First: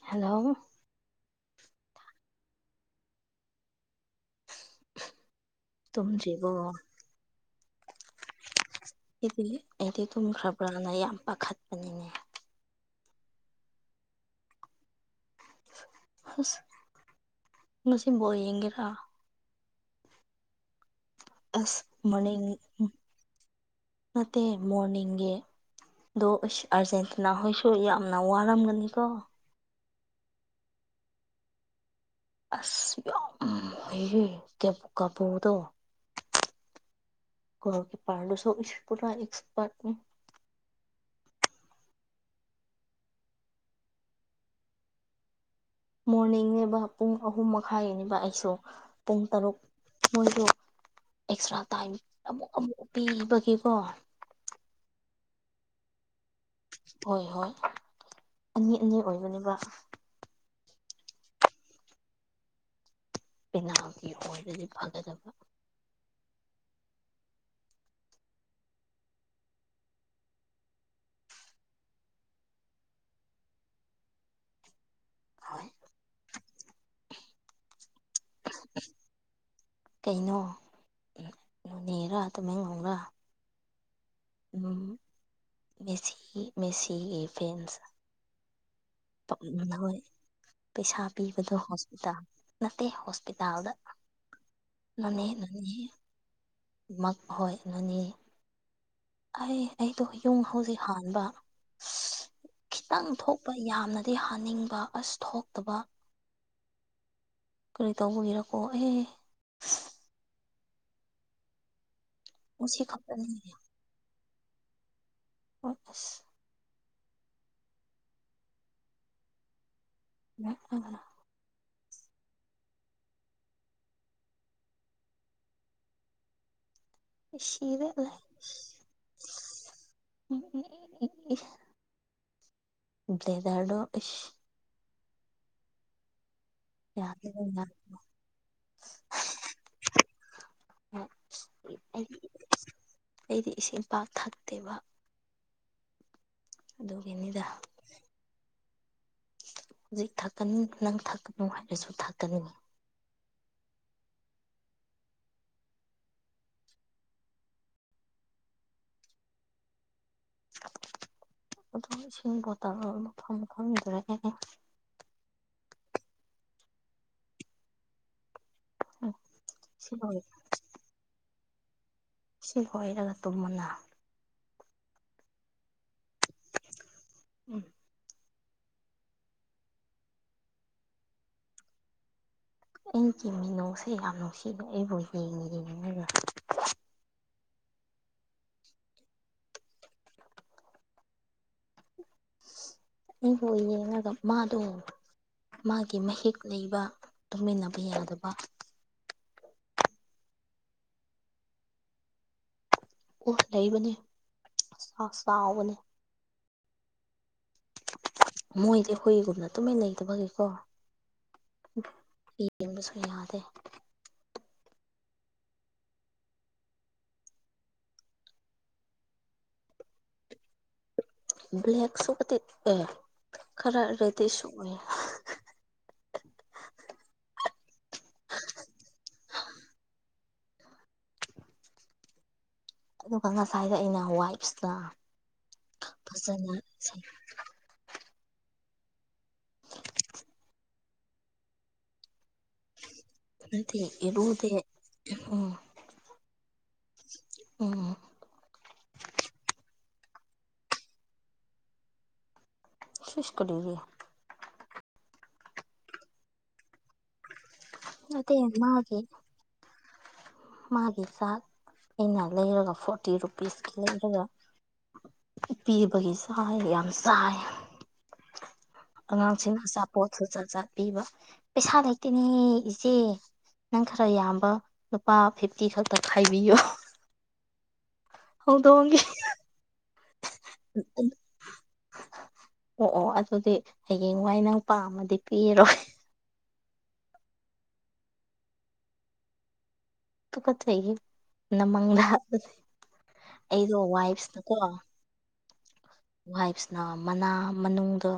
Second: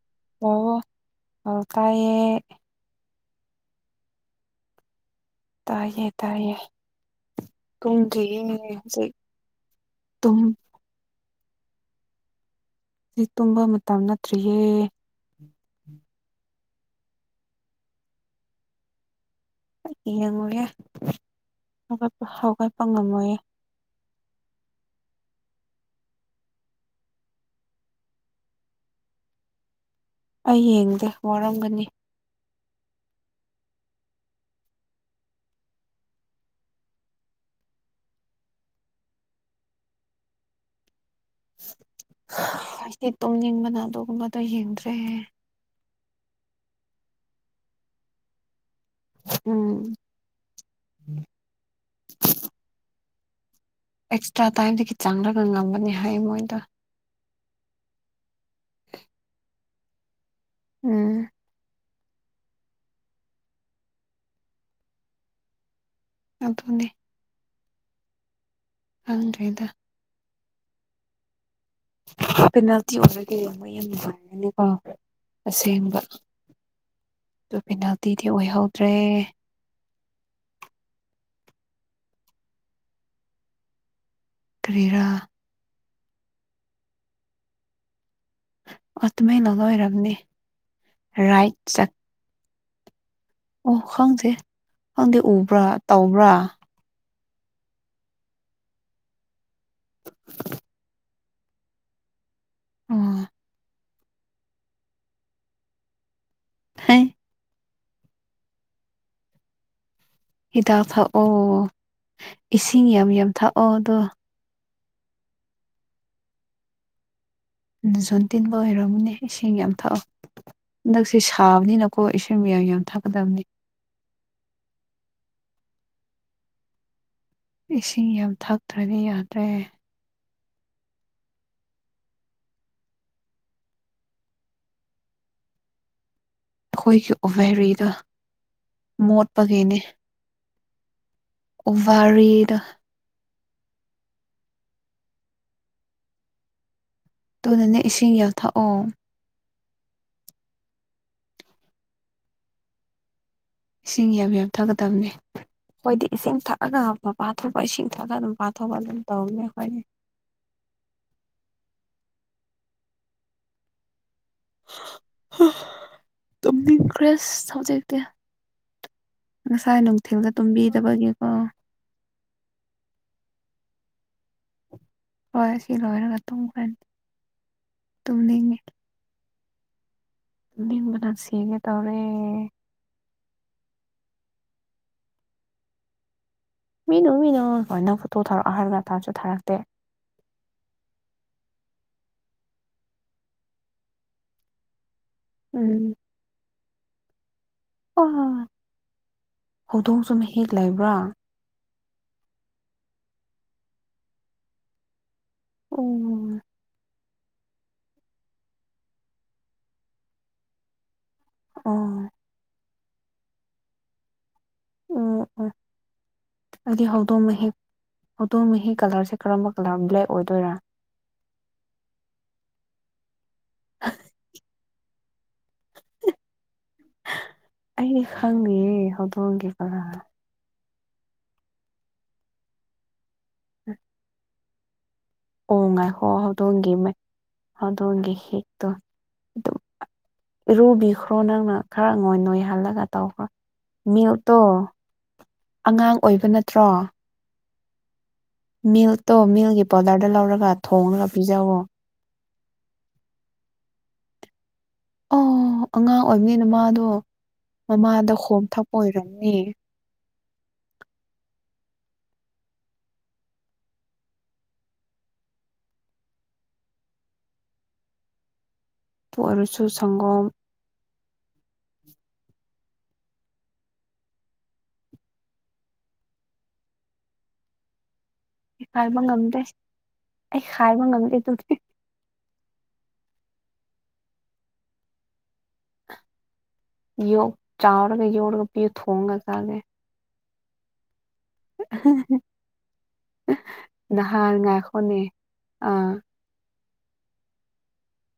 hello ꯑꯣ ꯑꯣ ꯇꯥꯏꯌꯦ ꯇꯥꯏꯌꯦ ꯇꯨꯝꯗ꯭ꯔꯤꯕꯣ ꯇꯥꯏꯌꯦ ꯇꯨꯝꯗ꯭ꯔꯤꯌꯦ ꯍꯧꯖꯤꯛ ꯑꯩꯗꯤ ꯑꯩꯗꯤ ꯇꯨꯝ ꯇꯨꯝꯈ꯭ꯔꯕ꯭ꯔꯅ ꯌꯥꯝ ꯄꯥꯈꯠꯄꯅꯤꯅꯦ ꯍꯧꯖꯤꯛ ꯇꯨꯝꯕ ꯃꯇꯝ ꯅꯠꯇ꯭ꯔꯤꯌꯦ ꯍꯁ ꯉꯁꯤ ꯕꯣꯜ ꯌꯦꯡꯒꯦꯔꯥ ꯑꯩꯗꯤ ꯌꯦꯡꯉꯣꯏꯌꯦ ꯑꯁ ꯃꯅꯤꯡ ꯅꯠꯇꯦ ꯃꯣꯔꯅꯤꯡꯒꯤ ꯑꯗꯣ ꯑꯁ ꯑꯥꯔꯖꯦꯟꯇꯤꯅꯥꯍꯣꯏꯁꯨ ꯌꯥꯝꯅ ꯋꯥꯔꯝꯒꯅꯤ ꯀꯣ ꯑꯩ ꯌꯦꯡꯗꯦ ꯋꯥꯔꯝꯒꯅꯤ ꯑꯁ ꯌꯥꯝ ꯍꯩꯔꯦ ꯀꯥ ꯀꯦꯄꯣꯗꯣ ꯒꯣꯜ ꯀꯤꯄꯔꯗꯨꯁꯨ ꯄꯨꯔꯥ ꯑꯦꯛꯁꯄꯔꯠꯅꯤ ꯑꯩꯗꯤ ꯇꯨꯝꯅꯤꯡꯕꯅ ꯑꯗꯨꯒꯨꯝꯕꯗꯣ ꯌꯦꯡꯗ꯭ꯔꯦ ꯃꯣꯔꯅꯤꯡꯅꯦꯕ ꯄꯨꯡ ꯑꯍꯨꯝ ꯃꯈꯥꯏ ꯌꯦꯡꯉꯦꯕ ꯑꯩꯁꯨ ꯄꯨꯡ ꯇꯔꯨꯛ ꯎꯝ ꯃꯣꯏꯗꯣ ꯑꯦꯛꯁꯇ꯭ꯔꯥ ꯇꯥꯏꯝ ꯑꯃꯨꯛ ꯑꯃꯨꯛ ꯄꯤꯕꯒꯤꯀꯣ ꯑꯦꯛꯁꯇ꯭ꯔꯥ ꯇꯥꯏꯝꯗꯒꯤ ꯆꯪꯂꯔꯒ ꯉꯝꯒꯅꯤ ꯍꯥꯏꯌꯦ ꯃꯣꯏꯗꯣ ꯍꯣꯏ ꯍꯣꯏ ꯑꯅꯤ ꯑꯅꯤ ꯑꯣꯏꯕꯅꯦꯕ ꯎꯝ ꯄꯦꯅꯥꯜꯇꯤ ꯑꯣꯏꯔꯗꯤ ꯐꯒꯗꯕ ꯑꯗꯨꯅꯦ ꯈꯪꯗ꯭ꯔꯦꯗ ꯄꯦꯅꯥꯜꯇꯤ ꯑꯣꯏꯕꯒꯤ ꯃꯣꯏ ꯌꯥꯝ ꯅꯨꯡꯉꯥꯏꯒꯅꯤꯀꯣ ꯍꯣꯏ ꯑꯁꯦꯡꯕ ꯑꯗꯨ ꯄꯦꯅꯥꯜꯇꯤꯗꯤ ꯑꯣꯏꯍꯧꯗ꯭ꯔꯦ ꯀꯩꯅꯣ ꯅꯣꯅꯦꯔꯥ ꯇꯃꯦꯡꯂꯣꯡꯔꯥ ꯎꯝ ꯀꯔꯤꯔꯥ ꯃꯦꯁꯤ ꯃꯦꯁꯤꯒꯤ ꯐꯦꯟꯁ ꯑꯣ ꯇꯨꯃꯦꯡꯂꯣꯡꯗ ꯃꯣꯢ ꯑꯣꯏꯔꯝꯅꯤ ꯄꯩꯁꯥ ꯔꯥꯏꯠ ꯄꯤꯕꯗ ꯆꯠ ꯍꯣꯁꯄꯤꯇꯥꯜ ꯅꯠꯇꯦ ꯍꯣꯁꯄꯤꯇꯥꯜꯗ ꯑꯣ ꯈꯪꯗꯦ ꯈꯪꯗꯦ ꯎꯕ꯭ꯔꯥ ꯇꯧꯕ꯭ꯔꯥ ꯃꯈꯣꯢ ꯅꯣꯅꯤ ꯑꯩ ꯑꯩꯗꯣ ꯌꯨꯡ ꯍꯧꯖꯤꯛ ꯍꯥꯟꯕ ꯈꯤꯇꯪ ꯎꯝ ꯊꯣꯛꯄ ꯌꯥꯝꯅ ꯗꯤ ꯍꯥꯅꯤꯡꯕ ꯑꯁ ꯊꯣꯛꯇꯕ ꯍꯥꯏ ꯀꯔꯤ ꯇꯧꯕꯒꯤꯔꯀꯣ ꯑꯦ ꯍꯤꯗꯥꯛ ꯊꯥꯛꯑꯣ ꯉꯁꯤ ꯏꯁꯤꯡ ꯌꯥꯝ ꯌꯥꯝ ꯈꯛꯇꯅꯤ ꯊꯥꯛꯑꯣ ꯑꯗꯣ ꯍꯣꯢ ꯑꯁ ꯖꯣꯟ ꯇꯤꯟꯕ ꯑꯣꯏꯔꯝꯒꯅꯦ ꯏꯁꯤꯡ ꯌꯥꯝ ꯊꯛꯑꯣ ꯑ ꯁꯤ ꯁꯥꯕꯅꯤꯅꯀꯣ ꯏꯁꯩꯁꯤꯡ ꯃꯌꯥꯝ ꯌꯥꯝ ꯊꯛꯀꯗꯕꯅꯤ ꯁꯤꯤꯕ ꯏꯁꯤꯡ ꯌꯥꯝ ꯊꯛꯇ꯭ꯔꯗꯤ ꯌꯥꯗ꯭ꯔꯦ ꯏꯦꯗꯗꯣ ꯏ ꯑꯩꯈꯣꯏꯒꯤ ꯌꯥꯗꯕ ꯎꯕꯦꯔꯤꯗ ꯃꯣꯠꯄꯒꯤꯅꯦ ꯑꯩ ꯎꯔꯤꯗ ꯑꯩꯗꯤ ꯏꯁꯤꯡ ꯄꯥꯛ ꯊꯛꯇꯦꯕ ꯑꯗꯨꯒꯒꯤꯅꯤꯗ ꯑꯗꯨꯅꯅꯦ ꯏꯁꯤꯡ ꯌꯥꯎꯊꯛꯑꯣ ꯍꯧꯖꯤꯛ ꯊꯥꯛꯀꯅꯤ ꯅꯪ ꯊꯥꯛꯀꯅꯨ ꯍꯥꯏꯔꯁꯨ ꯊꯥꯛꯀꯅꯤ ꯏꯁꯤꯡ ꯌꯥꯝ ꯌꯥꯝꯊꯛꯒꯗꯕꯅꯤ ꯑꯩꯈꯣꯏꯗꯤ ꯏꯁꯤꯡ ꯊꯛꯑꯒ ꯄꯥꯊꯣꯛꯄ ꯏꯁꯤꯡ ꯊꯛꯑꯒ ꯑꯗꯨꯝ ꯄꯥꯊꯣꯛꯄ ꯑꯗꯨꯝ ꯇꯧꯅꯦ ꯑꯩꯈꯣꯏꯅꯦ ꯁꯤꯕ ꯃꯥ ꯃꯥ ꯃꯤꯖꯔꯒꯅꯦ ꯑꯗꯨ ꯏ꯭ꯔꯦꯁ ꯊꯧꯖꯛꯇꯦ ꯉꯁꯥꯏ ꯁꯤ ꯂꯣꯏ ꯅꯨꯡꯊꯤꯜꯗ ꯇꯨꯝꯕꯤꯗꯕꯒꯤ ꯁꯤ ꯍꯣꯏꯔꯒ ꯇꯨꯝꯃꯅ ꯂꯣꯏ ꯁꯤ ꯂꯣꯏꯔ ꯉ ꯇ ꯐ ꯎꯝ ꯇꯧꯅꯤꯡꯉꯦ ꯅꯤꯡꯕꯅ ꯁꯤꯒꯦ ꯇꯧꯔꯦ ꯑꯩꯒꯤ ꯃꯤꯅꯨꯡꯁꯦ ꯌꯥꯝ ꯅꯨꯡꯁꯤꯅ ꯑꯩꯕꯨ ꯌꯦꯡꯅ ꯌꯦꯅꯤꯡꯉꯥꯏꯕ ꯃꯤꯅꯨ ꯃꯤꯅ ꯁꯨꯃꯥꯏꯅꯪ ꯐꯣꯇꯣ ꯊꯥꯔꯛꯑꯣ ꯍꯥꯏꯕꯇꯥꯥꯡꯁꯨ ꯊꯥꯔꯛꯇꯦ ꯑꯩꯕꯨ ꯌꯦꯡꯉꯒ ꯃꯥꯗꯣ ꯎꯝ ꯃꯥꯒꯤ ꯃꯍꯤꯛ ꯂꯩꯕ ꯇꯨꯝꯃꯤꯟꯅꯕ ꯌꯥꯗꯕ ꯍꯧꯗꯣꯡꯁꯨꯅ ꯍꯦꯛ ꯂꯩꯕ꯭ꯔꯥ ꯑꯣꯠ ꯂꯩꯕꯅꯤ ꯆꯥꯛ ꯆꯥꯎꯕꯅꯤ ꯎꯝ ꯃꯣꯏꯗꯤ ꯍꯈꯣꯏꯏꯒꯨꯝꯅ ꯇꯨꯃꯥꯏ ꯂꯩꯇꯕꯒꯤꯀꯣ ꯑꯣ ꯌꯦꯡꯕꯁꯨ ꯌꯥꯗꯦ ꯎꯝ ꯎꯝ [inaudible] ꯑꯩꯗꯤ ꯍꯧꯗꯣꯡ ꯃꯍꯤꯛ ꯍꯧꯗꯣꯡ ꯃꯍꯤ ꯀꯂꯔꯁꯦ ꯀꯔꯝꯕ ꯀꯂꯔ ꯕ꯭ꯂꯦꯛ ꯑꯣꯏꯗꯣꯏꯔꯥ ꯕ꯭ꯂꯦꯛꯦꯛꯁꯨꯣ ꯑꯦ ꯈꯔꯔ ꯔꯦꯗꯤ ꯁ ꯑꯣꯏ ꯑꯩꯗꯤ ꯈꯪꯉꯦꯌꯦ ꯍꯧꯗꯣꯡꯒꯦ ꯀꯔꯥ ꯑꯗꯨꯒ ꯉꯁꯥꯏꯗ ꯑꯩꯅ ꯋꯥꯏꯐꯁꯇ ꯑꯣ ꯉꯥꯏ ꯍꯣ ꯍꯧꯗꯣꯡꯒꯦꯃꯦ ꯑꯗꯣꯝꯒꯤ ꯍꯦꯛꯇꯣ ꯑꯗꯨꯝ ꯏꯔꯨꯕꯤꯈ꯭ꯔꯣ ꯅꯪꯅ ꯈꯔ ꯑꯣꯏꯗꯣꯏ ꯌꯥꯍꯜꯂꯒ ꯇꯧꯈ꯭ꯔ ꯅꯠꯇꯦ ꯃꯌꯇꯣ ꯏꯔꯨꯗꯦ ꯑꯉꯥꯡ ꯑꯣꯏꯕ ꯅꯠꯇ꯭ꯔꯣ ꯑꯣ ꯃꯤꯜꯛꯇꯣ ꯃꯤꯜꯛꯀꯤ ꯄꯥꯎꯗꯔꯗ ꯂꯧꯔꯒ ꯊꯣꯉꯒ ꯄꯤꯖꯧ ꯁꯨꯁꯀꯔꯤ ꯑꯣ ꯑꯉꯥꯡ ꯑꯣꯏꯕꯅꯤꯅ ꯃꯥꯗꯣ ꯃꯃꯥꯗ ꯍꯣꯝ ꯊꯛꯄ ꯑꯣꯏꯔꯝꯅꯦ ꯃꯥꯒꯤꯦ ꯆꯥꯛ ꯑꯩꯅ ꯂꯩꯔꯒ ꯐꯣꯔꯇꯤ ꯔꯨꯄꯤꯁꯀꯤ ꯂꯩꯔꯒ ꯄꯤꯕꯒꯤ ꯆꯥꯏ ꯌꯥꯝ ꯆꯥꯏ ꯑꯗꯨ ꯑꯉꯥꯡꯁꯤꯡꯅ ꯑꯣꯏꯔꯁꯨ ꯑꯆꯥꯄꯣꯠꯁꯨ ꯁꯪꯒꯣꯝ ꯆꯆꯥ ꯆꯥꯠ ꯄꯤꯕ ꯄꯩꯁꯥ ꯂꯩꯇꯦꯅꯦ ꯁꯦ ꯅꯪ ꯈꯔ ꯌꯥꯝꯕ ꯂꯨꯄꯥ ꯐꯤꯐꯇꯤ ꯈꯛꯇ ꯈꯥꯏꯕꯤꯌꯣ ꯍꯧꯗꯣꯡꯒꯤ ꯍꯥꯏꯕ ꯉꯝꯗꯦ ꯑꯩ ꯍꯥꯏꯕ ꯉꯝꯗꯦ ꯑꯗꯨꯗꯤ ꯑꯣ ꯑꯣ ꯑꯗꯨꯗꯤ ꯍꯌꯦꯡꯋꯥꯏ ꯅꯪ ꯄꯥꯝꯃꯗꯤ ꯄꯤꯔꯣꯏ ꯌꯣꯛ ꯆꯥꯎꯔꯒ ꯌꯧꯔꯒ ꯄꯤꯌ ꯊꯣꯡꯉ ꯆꯥꯒꯦ ꯀꯊ ꯆꯍꯤꯦ ꯅꯃꯪꯗ ꯑꯩꯗꯣ ꯅꯍꯥꯟ ꯋꯥꯏꯐꯁꯅꯀꯣ ꯉꯥꯏꯈꯣꯅꯦ ꯑꯥ ꯋꯥꯏꯐꯁꯅ ꯃꯅꯥ ꯃꯅꯨꯡꯗꯣ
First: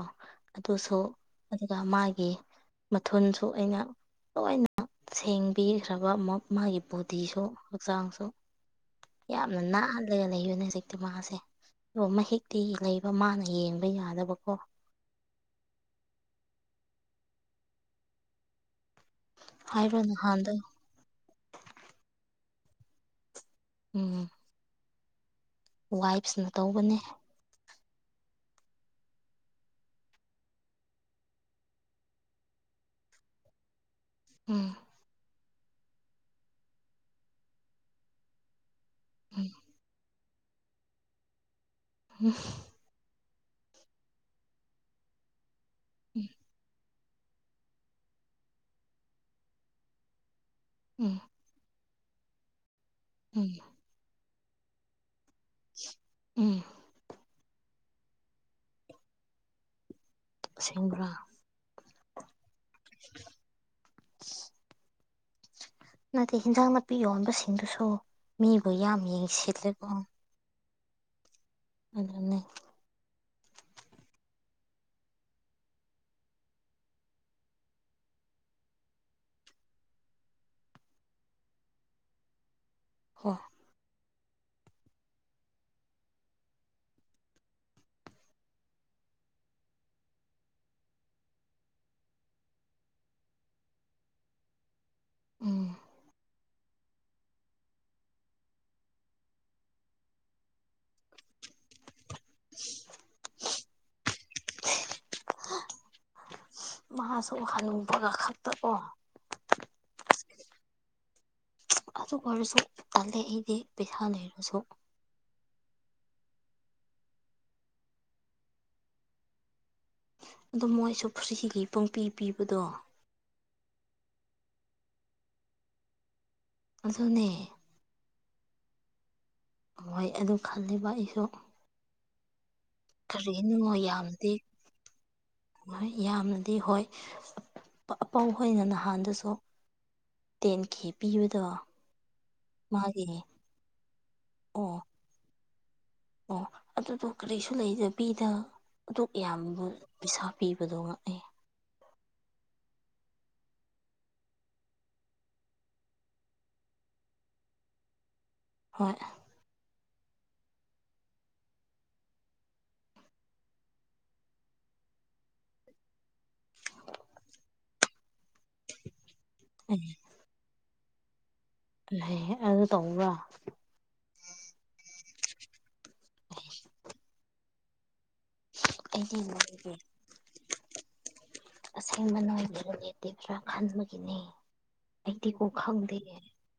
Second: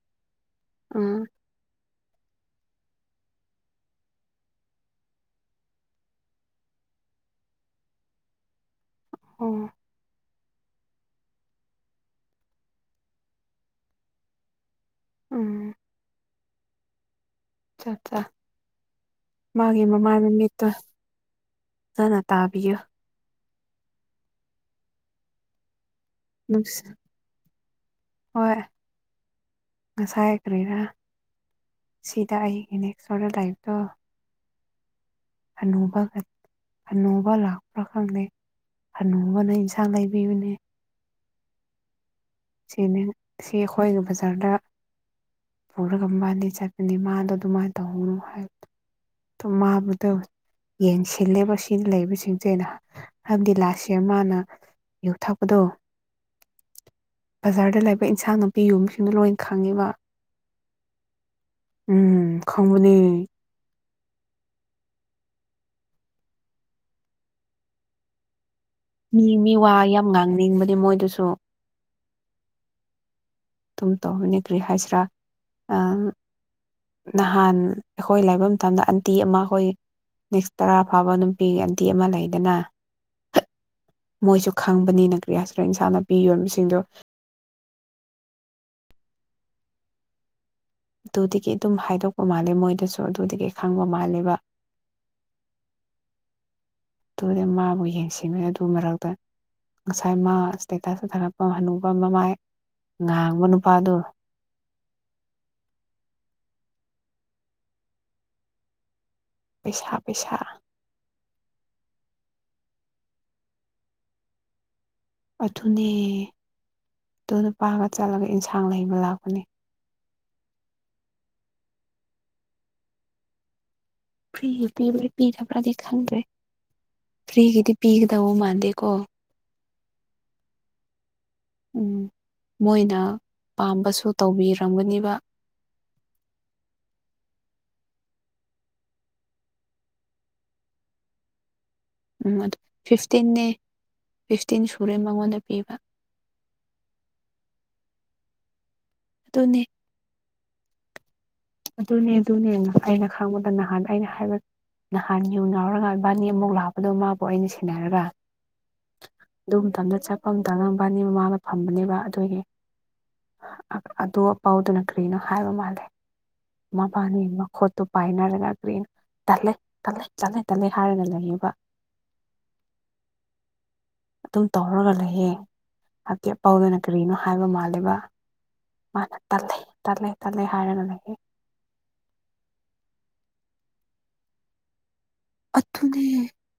ꯑꯗꯨꯁꯨ ꯑꯥ ꯑꯗꯨꯒ ꯃꯥꯒꯤ ꯃꯊꯣꯟꯁꯨ ꯑꯩꯅ ꯂꯣꯏꯅ ꯁꯦꯡꯕꯤꯈ꯭ꯔꯕ ꯑꯃꯨꯛ ꯃꯥꯒꯤ ꯕꯣꯗꯤꯁꯨ ꯍꯛꯆꯥꯡꯁꯨ ꯌꯥꯝꯅ ꯑꯣ ꯅꯥ ꯂꯩ ꯂꯩꯌꯨꯅꯦ ꯍꯧꯖꯤꯛꯇꯤ ꯃꯥꯁꯦꯣ ꯃꯍ ꯍꯦꯛꯇꯤ ꯂꯩꯕ ꯃꯥꯅ ꯌꯦꯡꯕ ꯌꯥꯗꯕꯀꯣ ꯎꯝ ꯠꯆꯥ ꯃꯥꯒꯤ ꯍꯥꯏꯔꯣ ꯃꯃꯥꯏ ꯃ ꯅꯍꯥꯟꯗꯣ ꯃꯤꯠꯇ ꯅ ꯅ ꯇꯥꯕꯌ ꯎꯝ ꯋꯥꯏꯐꯁꯅ ꯅꯨꯡꯁꯤ ꯇꯧꯕꯅꯦ ꯍꯣꯏ ꯉꯁꯥꯏꯈ꯭ꯔꯦꯔꯥ ꯁꯤꯗ ꯑꯩꯒꯤ ꯅꯦꯛꯁ ꯑꯣꯗ ꯂꯥꯏꯐꯇꯣ ꯎꯝ ꯑꯅꯧꯕ ꯑꯅꯧꯕ ꯂꯥꯛꯄ꯭ꯔꯥ ꯈꯪꯗ ꯎꯝ ꯑꯅꯧꯕꯅ ꯏꯁꯥ ꯂꯩꯕꯤꯕꯅꯦ ꯎꯝ ꯁꯤꯅꯦ ꯁꯤ ꯑꯩꯈꯣꯏꯒꯤ ꯕꯖꯥꯔꯗ ꯄꯨꯔꯒ ꯃꯥꯗꯤ ꯆꯠꯦ ꯑꯗꯤ ꯃꯥꯗꯣ ꯑꯗꯨꯃꯥꯏꯅ ꯇꯧꯍꯧꯅꯨ ꯍꯥꯏꯕꯗꯣ ꯑꯣ ꯃꯥꯕꯨꯗ ꯎꯝ ꯎꯝ ꯌꯦꯡꯁꯤꯜꯂꯦꯕ ꯁꯤꯅ ꯂꯩꯕꯁꯤꯡꯁꯦ ꯑꯩꯅ ꯍꯥꯏꯕꯗꯤ ꯎꯝ ꯂꯥꯁꯁꯤ ꯃꯥꯅ ꯌꯣꯛ ꯊꯛꯄꯗꯣ ꯎꯝ ꯕꯖꯥꯔꯗ ꯂꯩꯕ ꯏꯟꯁꯥꯡ ꯅꯨꯄꯤ ꯌꯨꯝꯕꯁꯤꯡꯗꯣ ꯂꯣꯏ ꯈꯪꯉꯤꯕ ꯒꯔꯥ ꯎꯝ ꯈꯪꯕꯅꯦ ꯅꯠꯇꯦ ꯍꯟꯖꯥꯡ ꯅꯥꯄꯤ ꯌꯣꯟꯕꯁꯤꯡꯗꯨꯁꯨ ꯃꯤꯕꯨ ꯌꯥꯝ ꯌꯦꯡꯁꯤꯜꯂꯦꯀꯣ ꯍꯪꯅꯤꯡꯕꯗꯤ ꯃꯣꯏꯗꯨꯁꯨ ꯑꯅꯦ ꯇꯨꯝ ꯇꯧꯅꯤ ꯀ꯭ꯔꯤ ꯍꯥꯏꯁꯤꯔꯥ ꯑ ꯅꯍꯥꯟ ꯑꯩꯈꯣꯏ ꯂꯥꯏꯕ ꯃꯇꯝꯗ ꯑꯟꯇꯤ ꯑꯃ ꯑꯩꯈꯣꯏ ꯅꯦꯛꯁ ꯇꯔꯥ ꯐꯥꯕ ꯅꯨꯄꯤꯒꯤ ꯑꯟꯇꯤ ꯑꯃ ꯂꯩꯗꯅ ꯍ ꯃꯣꯏꯁꯨ ꯈꯪꯕꯅꯤꯅ ꯀ꯭ꯔꯤꯌꯥꯁꯤꯔ ꯏꯟꯁꯥꯅ ꯄꯤ ꯌꯣꯁꯤꯡꯗꯣ ꯑꯗꯨꯗꯒꯤ ꯑꯗꯨꯝ ꯍꯥꯏꯗꯣꯛꯄ ꯃꯥꯜꯂꯦ ꯃꯣꯏꯗꯁꯨ ꯑꯗꯨꯗꯒꯤ ꯈꯪꯕ ꯃꯥꯜꯂꯦꯕ ꯎꯝ ꯑꯗꯨꯗ ꯃꯥꯕꯨ ꯌꯦꯡꯁꯤꯕ ꯑꯗꯨ ꯃꯔꯛꯇ ꯉꯁꯥꯏ ꯃꯥ ꯏꯁꯇꯦꯇꯁ ꯍꯊꯔꯛꯄ ꯍꯅꯨꯕ ꯃꯃꯥꯏ ꯉꯥꯡꯕ ꯅꯨꯄꯥꯗꯨ ꯃꯍꯥꯛꯁꯨ ꯎꯍꯟꯅꯤꯡꯕꯒ ꯈꯛꯇꯑꯣ ꯄꯩꯁꯥ ꯄꯩꯁꯥ ꯑꯗꯨ ꯑꯣꯏꯔꯁꯨ ꯇꯜꯂꯦ ꯑꯩꯗꯤ ꯄꯩꯁꯥ ꯂꯩꯔꯁꯨ ꯑꯗꯨꯊꯨꯅꯦ ꯑꯗꯨꯣ ꯅꯨꯄꯥꯒ ꯆꯠꯂꯒ ꯏꯟꯁꯥꯡ ꯂꯩꯕ ꯂꯥꯛꯄꯅꯦ ꯑꯗꯣ ꯃꯣꯏꯁꯨ ꯐ꯭ꯔꯤꯒꯤ ꯄꯨꯡꯄꯤ ꯄꯤꯕꯗꯣ ꯐ꯭ꯔꯤꯒꯤ ꯄꯤꯕ꯭ꯔꯥ ꯄꯤꯗꯕ꯭ꯔꯥꯗꯤ ꯈꯪꯗ꯭ꯔꯦ ꯑꯗꯨꯅꯦ ꯐ꯭ꯔꯤꯒꯤꯗꯤ ꯄꯤꯒꯗꯕ ꯃꯥꯟꯗꯦꯀꯣ ꯍꯣꯏ ꯑꯗꯨ ꯈꯜꯂꯤꯕ ꯑꯩꯁꯨ ꯎꯝ ꯃꯣꯏꯅ ꯀꯔꯤꯅꯣ ꯄꯥꯝꯕꯁꯨ ꯌꯥꯝꯅꯗꯤ ꯇꯧꯕꯤꯔꯝꯒꯅꯤꯕ ꯍꯣꯏ ꯌꯥꯝꯅꯗꯤ ꯍꯣꯏ ꯑꯄꯧ ꯑꯣꯏꯅ ꯅꯍꯥꯟꯗꯁꯨ ꯇꯦꯟ ꯀꯦ ꯄꯤꯕꯗꯣ ꯎꯝ ꯑꯗꯨ ꯃꯥꯒꯤ ꯐꯤꯐꯇꯤꯦ ꯐꯤꯐꯇꯤꯟ ꯑꯣ ꯁꯨꯔꯦ ꯃꯉꯣꯟꯗ ꯄꯤꯕ ꯑꯣ ꯑꯗꯨꯗꯣ ꯀꯔꯤꯁꯨ ꯂꯩꯖꯕꯤꯗ ꯑꯗꯨ ꯑꯗꯨꯅꯦ ꯌꯥꯝꯌꯥꯝꯕ ꯄꯩꯁꯥ ꯄꯤꯕꯗꯣ ꯉꯥꯛꯑꯦ ꯑꯗꯨꯅꯦ ꯑꯗꯨꯅꯦꯅ ꯑꯩꯅ ꯈꯪꯕꯗ ꯅꯍꯥꯟ ꯑꯩꯅ ꯍꯥꯏꯕ ꯅꯍꯥꯟ ꯌꯨꯝ ꯉꯥꯎꯔꯒ ꯏꯕꯥꯅꯤ ꯑꯃꯨꯛ ꯂꯥꯛꯄꯗꯣ ꯃꯥꯕꯨ ꯑꯩꯅ ꯁꯦꯟꯅꯔꯒ ꯍꯣꯏ ꯑꯗꯨ ꯃꯇꯝꯗ ꯆꯠꯄ ꯑꯝꯇ ꯉꯝꯕꯥꯅꯤ ꯃꯃꯥꯡꯗ ꯐꯝꯕꯅꯦꯕ ꯑꯗꯨꯒꯤ ꯑꯗꯨ ꯑ ꯄꯥꯎꯗꯨꯅ ꯀꯔꯤꯅꯣ ꯍꯥꯏꯕ ꯃꯥꯜꯂꯦ ꯃꯕꯥꯅꯤ ꯃꯈꯣꯠꯇꯨ ꯄꯥꯏꯅꯔꯒ ꯀꯒ꯭ꯔꯔꯤꯅ ꯇꯜꯂꯦ ꯇꯠꯂꯦ ꯇꯠꯂꯦ ꯇꯠꯂꯦ ꯍꯥꯏꯔꯒ ꯂꯩꯌꯦꯕ ꯂꯩ ꯑꯗꯨ ꯇꯧꯕꯧꯕ꯭ꯔ ꯑꯗꯨꯝ ꯇꯧꯔꯒ ꯂꯩꯌꯦ ꯍꯥꯏꯕꯗꯤ ꯄꯥꯎꯗꯅ ꯀꯔꯤꯅꯣ ꯍꯥꯏꯕ ꯃꯥꯜꯂꯤꯕ ꯃꯥ ꯑꯩꯗꯤ ꯇꯜꯂꯦ ꯅꯣꯏꯒꯤ ꯇꯜꯂꯦ ꯇꯜꯂꯦ ꯍꯥꯏꯔꯅ ꯂꯩ ꯑꯁꯦꯡꯕ ꯅꯕꯅꯦꯠꯇꯤꯕ꯭ꯔꯥ ꯈꯟꯕꯒꯤꯅꯤ ꯑꯩꯗꯤꯤꯀꯣ ꯈꯪꯗꯦ ꯑꯗꯨꯅꯦ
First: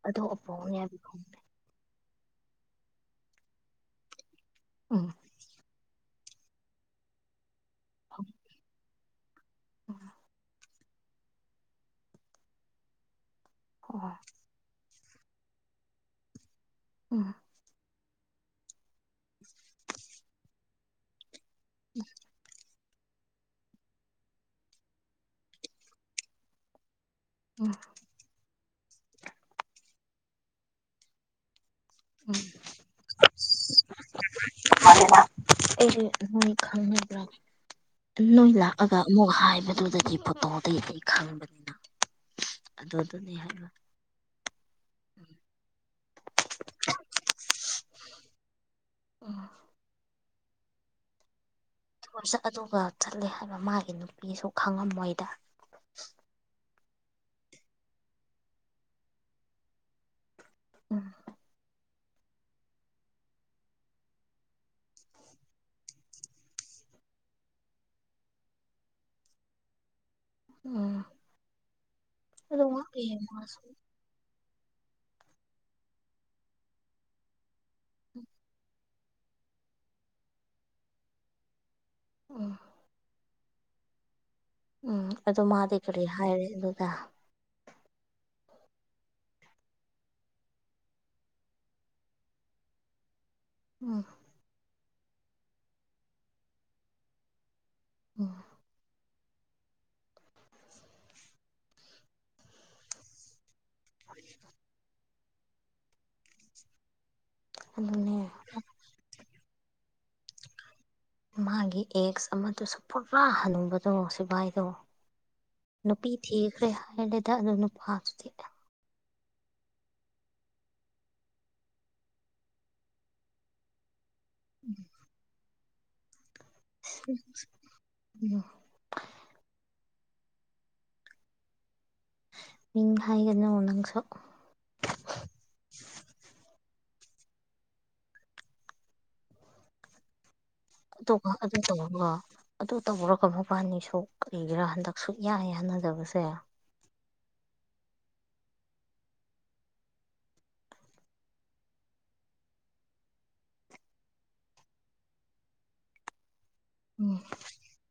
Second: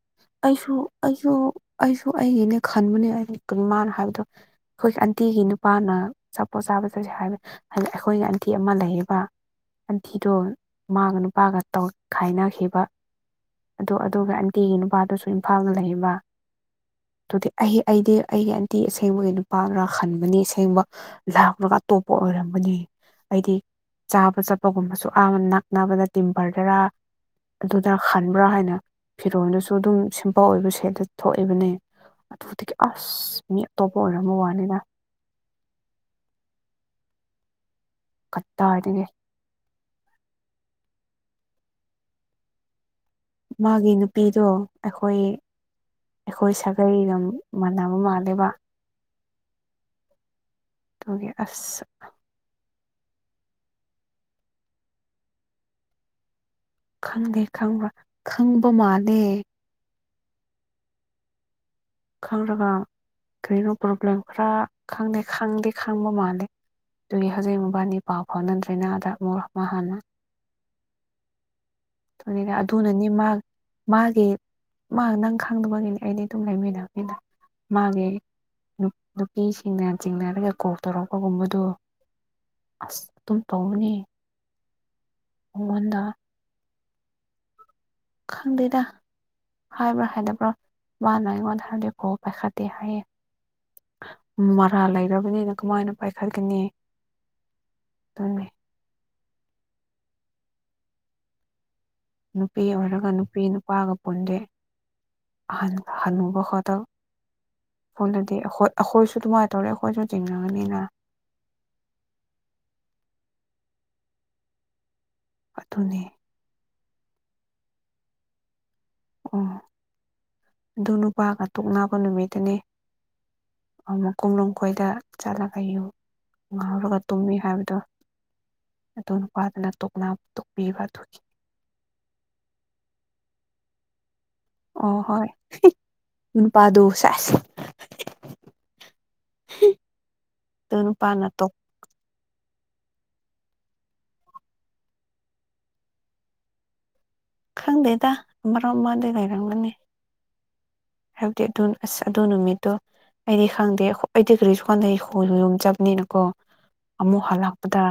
ꯑꯗꯣ ꯑꯄꯥꯎ ꯑꯩꯁꯨ ꯌꯥꯏꯕꯤ ꯑꯩꯁꯨ ꯈꯪꯗꯦ ꯑꯩꯁꯨ ꯑꯩꯒꯤꯅꯦ ꯈꯟꯕꯅꯦꯃꯥꯅ ꯍꯥꯏꯕꯗꯣ ꯑꯩꯈꯣꯏꯒꯤ ꯎꯝ ꯑꯟꯇꯤꯒꯤ ꯅꯨꯄꯤ ꯄꯥꯅ ꯆꯄꯣꯠ ꯆꯥꯕ ꯆꯠꯁꯦ ꯍꯥꯏꯕ ꯍꯥꯏ ꯑꯩꯈꯣꯏꯒꯤ ꯑꯟꯊꯤ ꯑꯃ ꯂꯩꯔꯤꯕ ꯑꯟꯇꯤꯗꯣ ꯃꯥꯒ ꯅꯨꯄꯥꯒ ꯇꯧ ꯈꯥꯏꯅꯈꯤꯕ ꯑꯗꯣ ꯑꯣ ꯑꯗꯨꯒ ꯑꯟꯇꯤꯒꯤ ꯅꯨꯄꯥꯗꯨꯁꯨ ꯏꯝꯐꯥꯜꯗ ꯂꯩꯕ ꯑꯣ ꯑꯩ ꯑꯩꯗꯤ ꯑꯩꯒꯤ ꯑꯟꯇꯤ ꯑꯁꯦꯡꯕꯒꯤ ꯅꯨꯄꯥꯅ ꯍꯟꯕꯅꯤ ꯑꯁꯦꯡꯕ ꯂꯥꯛꯔꯒ ꯑꯇꯣꯞꯄ ꯑꯣꯏꯔꯝꯕꯅꯤ ꯍꯥꯏꯗꯤ ꯆꯥꯕ ꯆꯠꯄꯒꯨꯝꯕꯁꯨ ꯑꯥ ꯅꯛꯅꯕ ꯅꯠꯇꯦ ꯕꯔꯗꯔꯥ ꯎꯝ ꯑꯗꯨꯗ ꯍꯟꯕ꯭ꯔꯥ ꯍꯥꯏꯅ ꯐꯤꯔꯣꯟꯜꯗꯨꯁꯨ ꯑꯗꯨꯝ ꯁꯤꯝꯄꯜ ꯑꯣꯏꯕ ꯁꯦꯠꯇ ꯊꯣꯛꯏꯕꯅꯦ ꯎꯝ ꯑꯗꯨꯗꯒꯤ ꯑꯁ ꯃꯤ ꯑꯇꯣꯞꯄ ꯑꯣꯏꯔꯝꯃ ꯋꯥꯅꯤꯅ ꯑꯩ ꯅꯣꯏ ꯈꯪ ꯅꯣꯏ ꯂꯥꯛꯑꯒ ꯀꯗꯥꯏꯗꯒꯤ ꯑꯃꯨꯛ ꯍꯥꯏꯕꯗꯨꯗꯒꯤ ꯐꯣꯇꯣꯗꯒꯤ ꯑꯩ ꯈꯪꯕꯅꯤꯅ ꯑꯗꯨ ꯑꯗꯨꯅꯤ ꯃꯥꯒꯤ ꯅꯨꯄ ꯅꯨꯄꯤꯗꯣ ꯑꯩꯈꯣꯏ ꯑꯩꯈꯣꯏ ꯁꯥꯒꯩ ꯑꯗꯨꯝ ꯃꯥꯟꯅꯕ ꯃꯥꯜꯂꯦꯕ ꯎꯝ ꯑꯣꯗꯨꯒꯤ ꯑꯁ ꯀꯣꯏꯁꯠ ꯑꯗꯨꯒ ꯆꯠꯂꯦ ꯍꯥꯏꯕ ꯃꯥꯒꯤ ꯅꯨꯄꯤꯁꯨ ꯈꯪꯉꯝꯃꯣꯏꯗ ꯈꯪꯗꯦ ꯈꯪꯕ꯭ꯔꯥ ꯈꯪꯕ ꯃꯥꯜꯂꯦ ꯎꯝ ꯈꯪꯔꯒ ꯀꯔꯤꯅꯣ ꯄ꯭ꯔꯣꯕ꯭ꯂꯦꯝ ꯐ ꯈꯪꯗꯦ ꯈꯪꯗꯦ ꯈꯪꯕ ꯃꯥꯂꯦ ꯑꯗꯨꯒꯤ ꯍꯧꯖꯤꯛ ꯃꯣꯕꯥꯏꯜꯗꯤ ꯄꯥꯎ ꯐꯥꯎꯅꯗ꯭ꯔꯦꯅ ꯑꯗ ꯑꯃꯨꯛ ꯍꯥꯟꯅ ꯎꯝ ꯅꯤꯅꯦ ꯑꯗꯨ ꯑꯗꯨꯅꯅꯦ ꯉꯥꯛꯑꯦ ꯃꯥ ꯃꯥꯁꯨ ꯃꯥꯒꯤ ꯃꯥ ꯅꯪ ꯈꯪꯗꯕꯒꯤꯅꯤ ꯑꯩꯗꯤ ꯑꯗꯨꯝ ꯂꯩꯃꯤꯟꯅꯕ ꯃꯤꯗ ꯃꯥꯒꯤ ꯅꯨꯄꯤꯁꯤꯡꯅ ꯆꯤꯡꯅꯔꯒ ꯀꯣꯛ ꯇꯧꯔꯛꯄꯒꯨꯝꯕꯗꯨ ꯎꯝ ꯑꯁ ꯑꯗꯨꯝ ꯇꯧꯕꯅꯦ ꯎꯝ ꯑꯗꯨ ꯃꯥꯗꯤ ꯀꯔꯤ ꯍꯥꯏꯔꯦ ꯑꯗꯨꯒ ꯈꯪꯗꯦꯗ ꯍꯥꯏꯕ꯭ꯔ ꯈꯥꯏꯗ ꯄꯨꯔꯣ ꯋꯥ ꯅꯥꯏꯉꯣꯟ ꯊꯔꯗꯤ ꯀꯣ ꯄꯩꯁꯥꯗꯤ ꯍꯥꯏꯔꯌꯦ ꯎꯝ ꯃꯔꯥꯜ ꯂꯩꯔꯕꯅꯤꯅ ꯀꯃꯥꯏꯅ ꯄꯥꯏꯈꯠꯀꯅꯤ ꯎꯝ ꯑꯗꯨ ꯅꯨꯄꯤ ꯑꯣꯏꯔꯒ ꯅꯨꯄꯤ ꯅꯨꯄꯥꯒ ꯄꯨꯟꯖꯩ ꯍ ꯍꯅꯨꯕ ꯍꯗ ꯑꯗꯨꯅꯦ ꯐꯂꯗꯤ ꯍ ꯑꯩꯈꯣꯏꯁꯨ ꯑꯗꯨꯃꯥꯏꯅ ꯇꯧꯔꯦ ꯑꯩꯈꯣꯏꯁꯨ ꯆꯤꯡꯟꯅꯒꯅꯤꯅ ꯃꯥꯒꯤ ꯑꯦꯛꯁ ꯑꯃꯗꯨꯁꯨ ꯄꯨꯔꯥ ꯍꯜꯅꯤꯡꯨꯕꯗꯣ ꯁꯤꯚꯏꯗꯣ ꯑꯗꯨꯅꯦ ꯅꯨꯄꯤ ꯊꯤꯈ꯭ꯔꯦ ꯍꯥꯏꯗ ꯑꯗꯨꯅ ꯄꯥꯁꯇ ꯑꯣ ꯑꯗꯨ ꯅꯨꯄꯥꯒ ꯇꯣꯛ ꯅꯕ ꯅꯨꯃꯤꯠꯇꯅꯦ ꯑ ꯀꯨꯝꯅꯨꯡ ꯈꯣꯏꯗ ꯆꯠꯂꯒꯨ ꯉꯥꯎꯔꯒ ꯇꯨꯝꯃꯤ ꯍꯥꯏꯕꯗꯣ ꯎꯝ ꯑ ꯅꯨꯄꯥꯗꯅ ꯇꯣꯛ ꯇꯣꯛꯄꯤꯕꯈꯤ ꯃꯤꯡ ꯍꯥꯏꯒꯅꯨ ꯅꯪꯁꯨ ꯑꯣ ꯍꯣꯏ ꯅꯨꯄꯥꯗꯨ ꯆꯥꯏꯁ ꯍꯝ ꯇ ꯑꯗꯨ ꯇ ꯑꯗꯨ ꯇꯧꯕꯔꯒ ꯃꯕꯥꯅꯤꯁꯨ ꯀꯔꯤꯒꯤꯔꯥ ꯍꯟꯗꯛ ꯁꯨ ꯌꯥꯏ ꯍꯅꯖꯕꯁꯦ ꯈꯪꯗꯦꯗ ꯑꯔꯣ ꯃꯗꯩ ꯂꯥꯏꯔꯒꯅꯅꯦ ꯍꯥꯏꯕꯗꯤ ꯑꯗꯨ ꯑꯁ ꯑꯗꯨ ꯅꯨꯃꯤꯠꯇꯣ ꯑꯩꯗꯤ ꯈꯪꯗꯦ ꯑꯩꯗꯤ ꯀꯔꯤ ꯁꯣꯟꯗꯩꯣꯏꯁꯨ ꯌꯣꯝ ꯆꯕꯅꯤꯅꯀꯣ ꯎꯝ ꯑꯃꯨꯛ ꯍꯜꯂꯛꯄ ꯗ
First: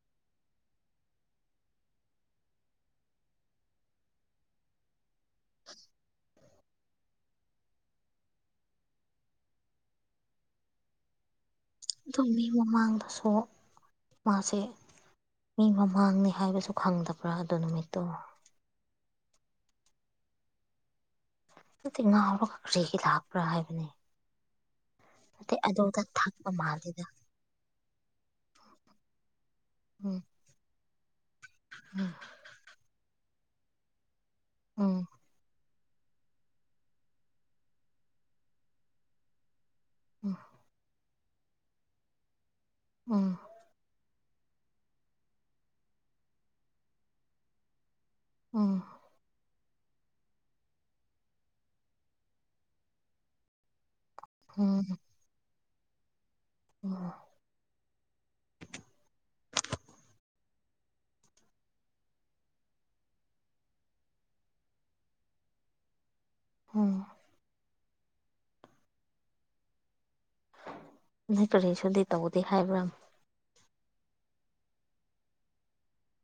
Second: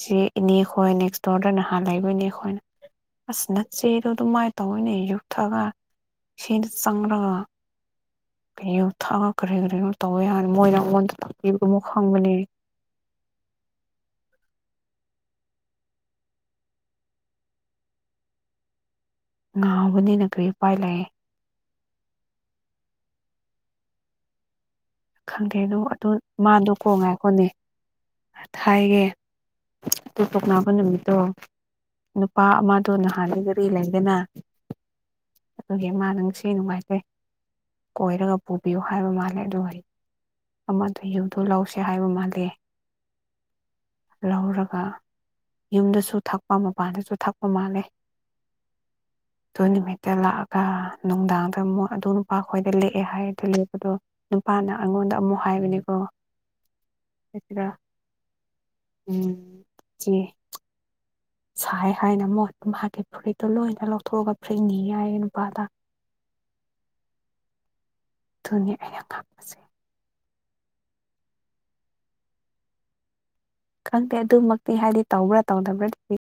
ꯁꯤ ꯏꯅꯦ ꯈꯈꯣꯏ ꯅꯦꯛꯁꯇꯣꯔꯗ ꯅꯍꯥꯟ ꯂꯩꯕ ꯏꯅꯦ ꯑꯩꯈꯣꯏꯅ ꯑꯁ ꯅꯆꯦꯗꯣ ꯑꯗꯨꯃꯥꯏꯅ ꯇꯧꯅꯦ ꯌꯣꯛꯊꯛꯑꯒ ꯏꯗ ꯆꯪꯔꯒ ꯀ ꯊꯥꯛꯑꯒ ꯀꯔꯤ ꯀꯔꯤꯅꯣ ꯇꯧꯕ ꯌꯥꯅꯤ ꯃꯣꯏꯅ ꯑꯩꯉꯣꯟꯗ ꯇꯥꯛꯄꯤꯕ ꯑꯃ ꯑꯗꯨ ꯈꯪꯕꯅꯦ ꯃꯤ ꯃꯃꯥꯡꯗꯁꯨ ꯃꯥꯁꯦ ꯃꯤ ꯃꯃꯥꯡꯅꯤ ꯍꯥꯏꯕꯁꯨ ꯈꯪꯗꯕ꯭ꯔꯥ ꯑꯗꯣ ꯅꯨꯃꯤꯠꯇꯣ ꯉꯥꯕꯅꯤꯅ ꯀꯔꯤ ꯎꯄꯥꯏ ꯂꯩꯛꯑꯦ ꯑꯗꯨꯗꯤ ꯉꯥꯎꯔꯒ ꯈꯔꯦꯒꯤ ꯂꯥꯛꯄ꯭ꯔꯥ ꯍꯥꯏꯕꯅꯦ ꯈꯪꯗꯦꯗꯣ ꯑꯗꯨ ꯊꯛꯄ ꯃꯥꯗꯣ ꯃꯥꯜꯂꯤꯗ ꯀꯣꯡꯉꯥꯏꯈꯣꯅꯦ ꯊꯥꯏꯒꯦ ꯎꯝ ꯑꯇꯣꯄꯣꯛꯅꯥꯕ ꯅꯨꯃꯤꯠꯇꯣ ꯅꯨꯄꯥ ꯑꯃꯗꯣ ꯅꯍꯥꯟꯗꯒꯔꯤ ꯂꯩꯗꯅ ꯎꯝ ꯑꯗꯨꯒꯤ ꯃꯥ ꯅꯨꯡꯁꯤ ꯅꯨꯡꯉꯥꯏꯖꯩ ꯀꯣꯏꯔꯒ ꯄꯨꯕꯤꯌꯨ ꯍꯥꯏꯕ ꯃꯥꯜꯂꯦ ꯑꯗꯨ ꯑꯩ ꯎꯝ ꯑꯃꯗ ꯌꯨꯗꯣ ꯂꯧꯁꯦ ꯍꯥꯏꯕ ꯃꯥꯜꯂꯦ ꯎꯝ ꯂꯧꯔꯒ ꯌꯨꯝꯗꯁꯨ ꯊꯛꯄ ꯃꯄꯥꯟꯗꯁꯨ ꯊꯛꯄ ꯃꯥꯜꯂꯦ ꯑꯥ ꯑꯗꯨ ꯅꯨꯃꯤꯠꯇ ꯂꯥꯛꯑꯒ ꯅꯨꯡꯗꯥꯡꯗ ꯑꯃꯨꯛ ꯑꯗꯨ ꯅꯨꯄꯥ ꯈꯣꯏꯗ ꯂꯦꯛꯑꯦ ꯍꯥꯏꯔꯗꯨ ꯂꯦꯕꯗꯣ ꯎꯝ ꯅꯨꯄꯥꯅ ꯎꯝ ꯑꯩꯉꯣꯟꯗ ꯑꯃꯨꯛ ꯍꯥꯏꯕꯅꯦꯀꯣ ꯎꯝ ꯐꯆ꯭ꯔꯥ ꯎꯝꯆ ꯁꯥꯏ ꯍꯥꯏꯅ ꯑꯃꯨꯛ ꯑꯗꯨ ꯃꯍꯥꯛꯀꯤ ꯐꯨꯔꯤꯠꯇꯣ ꯂꯣꯏꯅ ꯂꯧꯊꯣꯛꯑꯒ ꯐꯨꯔꯤꯠꯅꯤ ꯌꯥꯏꯌꯦ ꯅꯨꯄꯥꯗ ꯎꯝ ꯑꯗꯨꯅꯤ ꯑꯩꯅ ꯄꯥꯝꯁꯦ ꯅ ꯀꯔꯤ ꯁꯗꯤ ꯇꯧꯗꯦ ꯍꯥꯏꯕ꯭ꯔꯥ ꯈꯪꯗꯦ ꯑꯗꯨꯃꯛꯇꯤ ꯍꯥꯏꯗꯤ ꯇꯧꯕ꯭ꯔꯥ ꯇꯧꯗꯕ꯭ꯔꯥꯗꯤ